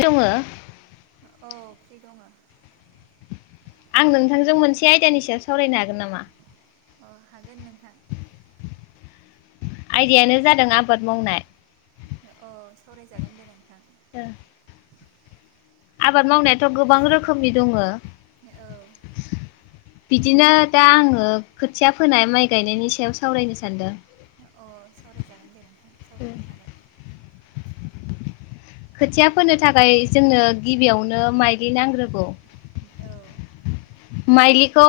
दोङो औ फ्रि दङो। आं नोंथांजों मोनसे आयदानि सायाव सावरायनो हागोन नामा? अ हागोन नोंथां। आयदायानो जादों आबाद मावनाय। औ सावरायजागोन दे नोंथां। ओं आबाद मावनायाथ गोबां रोखोमनि दङो। औ बिदिनो दा आङो खोथिया फोनाय माइ गायनायनि सायाव सावरायनो सान्दों। अ सावरायजागोन दे नोंथां सावरायनो हागोन। खोथिया फोनो थाखाय जोंनो गिबियावनो माइदि नांग्रोगौ औ माइलिखौ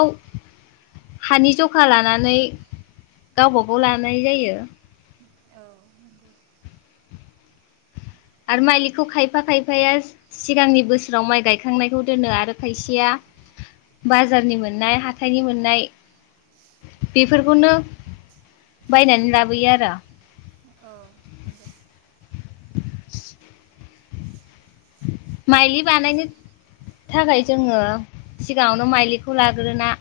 हानि जखा लानानै गावबाागाव लानाय जायो। औ नंगौ आरो मालिखौ खायफा खायफाया सिगांनि बोसोराव माइ गायखांनायखौ दोनो आरो खायसेया बाजारनि मोननाय हाथाइनि मोननाय बेफोरखौनो बायनानै लाबोयो आरो औ दे माइलि बानायनो थाखाय जोङो सिगाङावनो माइलिखौ लाग्रोना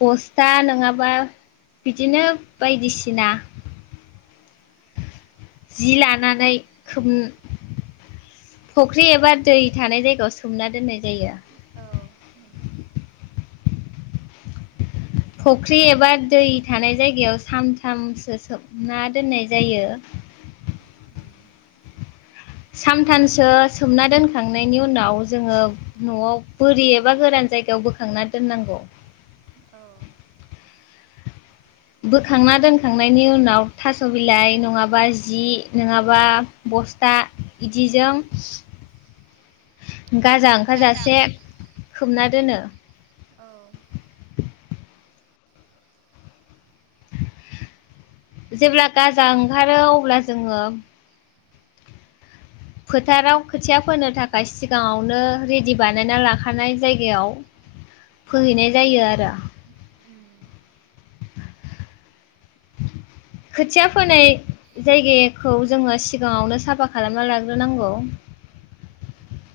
बस्था नङाबा बिदिनो बायदिसिना जि लानानै खोब फख्रि एबा दै थानाय जायगायाव सोमना दोननाय जायो। औ नोंथां फुख्रि एबा दै थानाय जायगायाव सानथामसो सोबना दोननाय जायो। सानथामसो सोमना दोनखांनायनि उनाव जोङो नआव बोरि एबा गोरान जायगायाव बोखांना दोननांगौ। औ बोखांना दोनखांनायनि उनाव थास' बिलाइ नङाबा जि नङाबा बस्था बिदिजों गाजा ओंखारजासे खोबना दोनो। औ जेब्ला गाजा ओंखारो अब्ला जोङो फोथाराव खोथिया फोनो थाखाय सिगाङावनो रेडि बानायना लाखानाय जायगायाव फोहैनाय जायो आरो। ओं खोथिया फोनाय जायगायाखौ जोङो सिगाङावनो साफा खालामना लाग्रोनांगौ।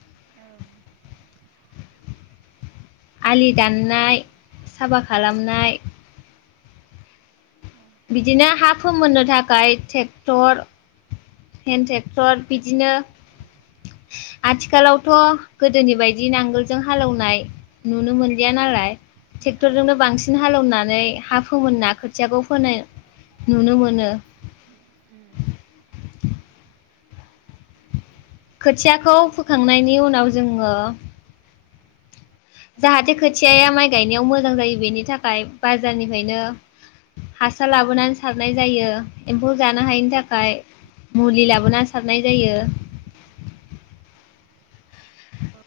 औ नंगौ नोंथां। आलि दाननाय साफा खालामनाय बिदिनो हा फोमोननो थाखाय टेक्टर हेन टेक्टर बिदिनो आथिखालावथ' गोदोनि बायदि नांगोलजों हालेवनाय नुनो मोनलिया नालाय। औ टेक्टरजोंनो बांसिन हालेवनानै हा फोमोन ना खोथियाखौ नुनो मोनो। उम। खोथियाखौ फोखांनायनि उनाव जोङो जाहाथे खोथियाया माइ गायनायाव मोजां जायो बेनि थाखाय बाजारनिफ्रायनो हासार लाबोनानै सारनाय जायो। एम्फौ जानो हायिनि थाखाय मुलि लाबोना सारनाय जायो।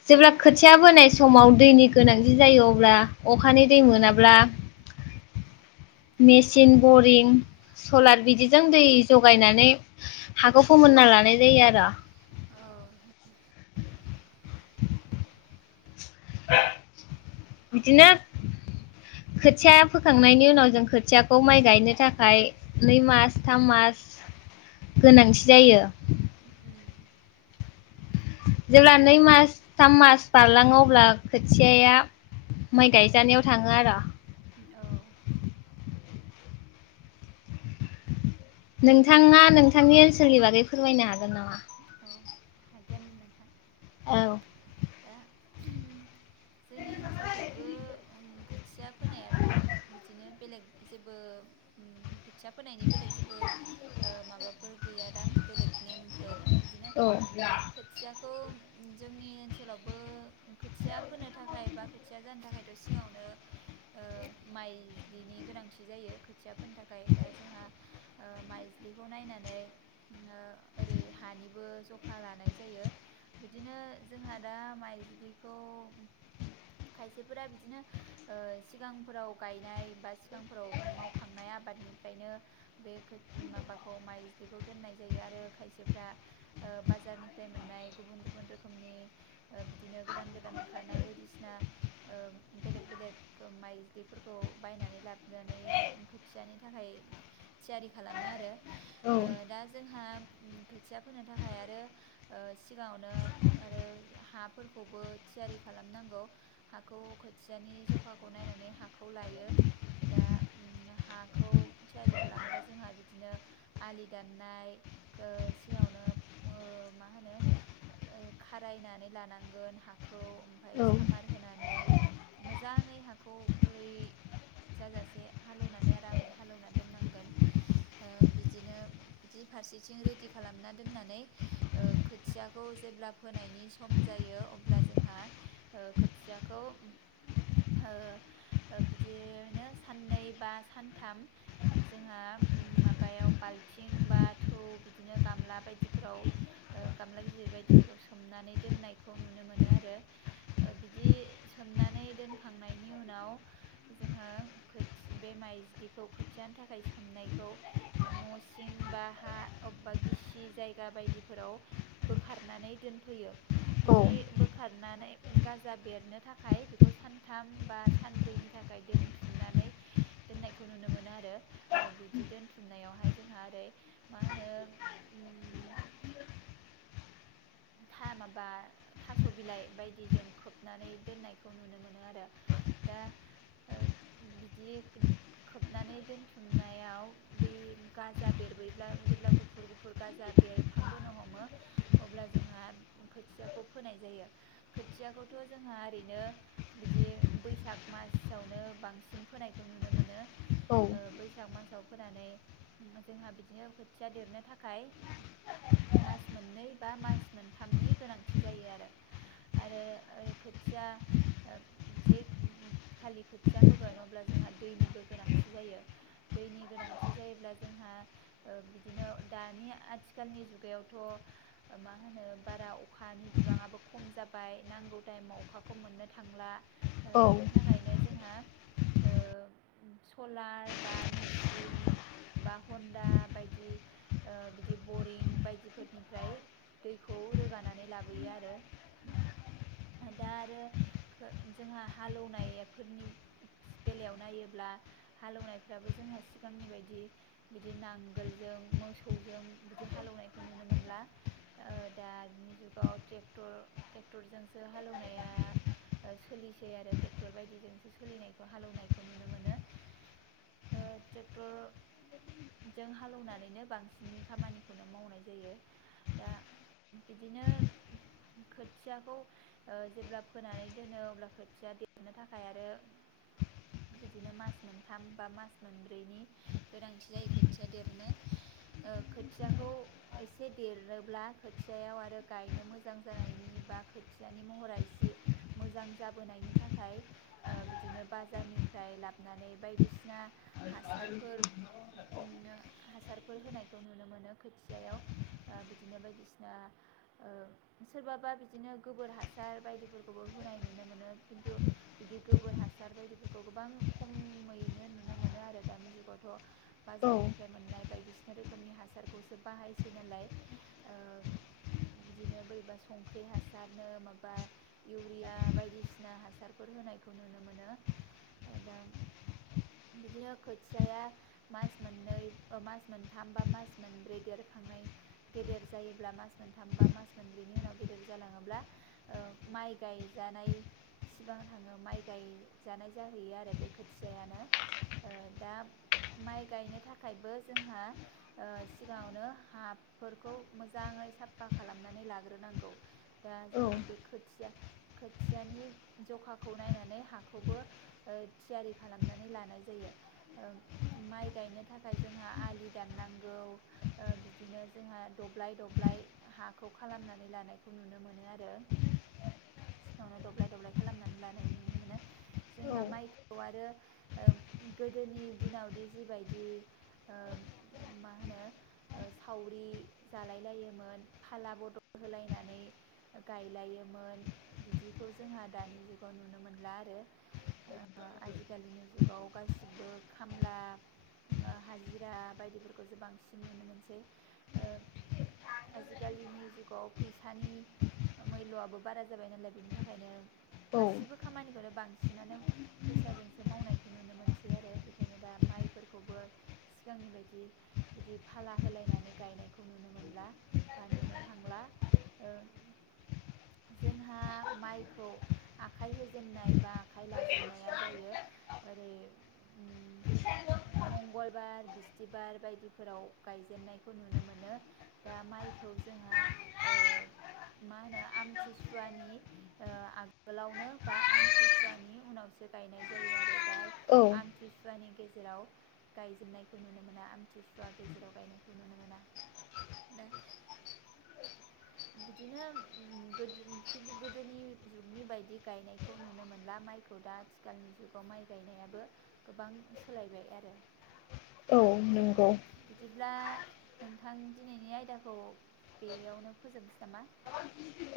जेब्ला खोथिया बोनाय समाव दैनि गोनांथि जायो अब्ला अखानि दै मोनाब्ला मेचिन बरिं सलार बिदिजों दै जगायनानै हाखौ फोमोनना लानाय जायो आरो। बिदिनो खोथिया फोखांनायनि उनाव जों खोथियाखौ माइ गायनो थाखाय नै मास थाम मास गोनांथि जायो। उम। जेब्ला नै मास थाम मास बारलाङो अब्ला खोथियाया माइ गायजानायाव थाङो आरो औ। नोंथाङा नोंथांनि ओनसोलनि बागै फोरमायनो हागोन नामा? अ हागोन नोंथां। औ। दा जोंनि ओनसोलखैबो ओं खोथिया फोनायाथ' बिदिनो बेलेग जेबो उम खोथिया फोनायनि बेलेग जेबो ओ माबाफोर गैयादां बेलेग नेमफोर बिदिनो औ खोथियाखौ जोंनि ओनसोलावबो खोथिया फोनो थाखाय बा खोथिया जानो थाखायथ सिगाङावनो ओ माइज्लिनि गोनांथि जायो खोथिया फोनो थाखाय दा जोंहा ओ माइज्लिखौ नायनानै ओ ओरै हानि बो जखा लानाय जायो बिदिनो जोंहा दा माइज्लिखौ खायसेफोरा बिदिनो ओ सिगांफोराव गायनाय बा सिगांफोराव मावखांनाय आबादनिफ्रायनो बे माबाखौ माइज्लिखौ दोननाय जायो आरो खायसेफ्रा ओ बाजारनिफ्राय मोननाय गुबुन गुबुन रोखोमनि ओ बिदिनो गोदान गोदान ओंखारनाय बायदिसिना ओ बेलेग बेलेग माइज्लिफोरखौ बायनानै लाबोनानै खोथियानि थाखाय थियारि खालामो आरो। औ ओ दा जोंहा उम खोथिया फोनो थाखाय आरो ओ सिगाङावनो आरो हाफोरखौबो थियारि खालामनांगौ हाखौ खोथियानि जखाखौ नायनानै हाखौ लायो दा हाखौ थियारि खालामबा जोंहा बिदिनो आलि दाननाय खो सिगाङावनो ओ मा होनो खारायनानै लानांगोन हाखौ ओमफाय औ सामार होनानै मोजाङै हाखौ गुरै जाजासे हालेवनानै आरामै हालेवना दोननांगोन ओ बिदिनो बि फारसेथिं रेडि खालामना दोन नानै ओ खोथियाखौ जेब्ला फोनायनि सम जायो अब्ला जोंहा ओ खोथियाखौ ओ बिदियैनो साननै बा सानथाम जोंहा माबायाव बालथिं बा थौ बिदिनो गामला बायदि फ्राव ओ गामला गिदिर बायदिफोराव सोमनानै दोननायखौ नुनो मोनो आरो ओ बिदि सोमनानै दोनखांनायनि उनाव जोङो बे माइज्लिखौ खोथियाानो थाखाय सोमनायखौ न' सिं बा हा अबेबा गिसि जायगा बायदिफोराव बोखारनानै दोनफैयो। औ बिदि बोखारनानै गाजा बेरनो थाखाय बेखौ सानथाम बा सानब्रैनि थाखाय दोनथुमनानै दोननायखौ नुनो मोनो। आरो ओ बिदि दोनथुमनायावहाय जोंहा ओरै मा होनो उम था माबा थास' बिलाइ बायदि जों खोबनानै दोननायखौ नुनो मोनो आरो। दा ओ बिदि खोबनानै दोनथुमनायाव बे गाजा बेरबोयोब्ला जेब्ला गुफुर गुफुर गाजा बेरखांबोनो हमो अब्ला जोंहा खोथियाखौ फोनाय जायो खोथियाखौथ जोंहा ओरैनो बिदि बैसाग मासावनो बांसिन फोनायखौ नुनो मोनो। औ ओ बैसाग मासाव फोनानै जोंहा बिदिनो खोथिया देरनो थाखाय मास मोननै बा मास मोनथामनि गोनांथि जायो आरो आरो ओ खोथिया जे खालि खोथिया फोगोन अब्ला जोंहा दैनिबो गोनांथि जायो दैनि गोनांथि जायोब्ला जोंहा ओ बिदिनो दानि आथिखालनि जुगायावथ मा मा होनो बारा अखानि बिबांङाबो खम जाबाय नांगौ टायमाव अखाखौ मोननो थांला। ओ बेनि थाखायनो जोंहा ओ सलार बा मेसिन बा हन्दा बायदि बिदि बरिं बायदिफोरनिफ्राय दैखौ रोगानानै लाबोयो आरो दा आरो जोंहा हालौनायफोरनि बेलायाव नायोब्ला हालेवनायफ्राबो जोंहा सिगांनि बायदि बिदि नांगोलजों मोसौजों बिदि हालौनायखौ नुनो मोनला। ओ दानि जुगाव ट्रेक्टर ट्रेक्टरजोंसो हालौनाया ओ सोलिसै आरो ट्रेक्टर बायदिजोंसो सोलिनायखौ हालेवनायखौ नुनो मोनो ओ ट्रेक्टरजों हालौनानैनो बांसिन खामानिखौनो मावनाय जायो। दा बिदिनो खोथियाखौ ओ जेब्ला फोनानै दोनो अब्ला खोथिया देरनो थाखाय आरो बिदिनो मास मोनथाम बा मास मोनब्रैनि गोनांथि जायो खोथिया देरनो ओ खोथियाखौ एसे देरो ब्ला खोथियायाव आरो गायनो मोजां जानायनि बा खोथियानि महरा एसे मोजां जाबोनायनि थाखाय ओ बिदिनो बाजारनिफ्राय लाबोनानै बायदिसिना हासारफोर मोनो हासारफोर होनाय नुनो मोनो खोथियायाव ओ बि बिदिनो बायदिसिना ओ सोरबाबा बिदिनो गोबोर हासार बायदिफोरखौबो होनाय नुनो मोनो खिन्थु बिदि गोबोर हासार बायदिफोरखौ गोबां खमैनो नुनो मोनो आरो दानि जुगावथ। औ बाजारनिफ्राय मोननाय बायदि रोखोमनि हासारखौसो बाहायसै नालाय। ओ बिदिनो बोरैबा संख्रि हासारनो माबा इउरिया बायदिसिना हासारफोर होनायखौ नुनो मोनो दा बिदिनो खोथियाया मास मोननै ओ मास मोनथाम बा मास मोनब्रै देरखांनाय गेदेर जायोब्ला मास मोनथाम बा मास मोनब्रैनि उनाव गेदेर जालांङोब्ला ओ माय गायजानाय सिगां थांङो माय गायजानाय जाहैयो आरो बे खोथियायानो ओ दा माय गायनो थाखायबो जोंहा ओ सिगाङावनो हाफोरखौ मोजांङै साफा खालामनानै लाग्रोनांगौ। दा औ जोंहा बे खोथिया खोथियानि जखाखौ नायनानै हाखौबो ओ थियारि खालामनानै लानाय जायो ओ माय गायनो थाखाय जोंहा आलि दाननांगौ ओ बिदिनो जोंहा दब्लाय-दब्लाय हाखौ खालामनानै लानायखौ नुनो मोनो आरो सिगांआव दब्लाय-दब्लाय खालामनानै लानाय नुनो मोनो। जोंहा मायखौ आरो गोदोनि दिनावदि जिबायदि ओ मा होनो ओ सावरि जालाय लायोमोन फाला बदल होलायनानै गायलायोमोन। आजिखालिनि जुगाव फैसानि मैल'आबो बारा जाबाय नालाय बिनि थाखायनो गासिबो खामानिखौनो बां सिनानो फैसाजोंसो मावनायखौ नुनो मोनसै आरो बेखायनो दा मायफोरखौबो सिगांनि बायदि बिदि फाला होलायनानै गायनाय खौ नुनो मोनला बा नुनो थांला जोंहा मायखौ आखाय होजेननाय बा आखाय लाजेननाया जायो ओरै [inaudible] मंगलबार बिस्थिबार बायदिफोराव गायजेननायखौ नुनो मो नो दा मायखौ जोंहा मा होनो आमथिसुवानि आगोलावनो बा आमथिसुवानि उनावसो गायनाय जायो आरो। दा औ आमथिसुयानि गे जेराव गायजेननायखौ नुनो मोना आमथिसुवा गेजेराव गायनायखौ नुनो मोना। दा बिदिनो गोदो खिन्थु गोदोनि जुगनि बायदि गायनायखौ नुनो मोनला मायखौ दा आथिखालनि जुगाव माय गायनायाबो गोबां सोलायबाय आरो। औ नंगौ अब्ला नोंथां दिनैनि आयदाखौ बेयावनो फोजोबनोसै नामा।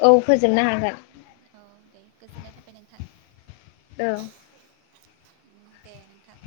औ फोजोबनो हागोन औ दे गोजोननाय थाबाय नोंथां औ दे नोंथां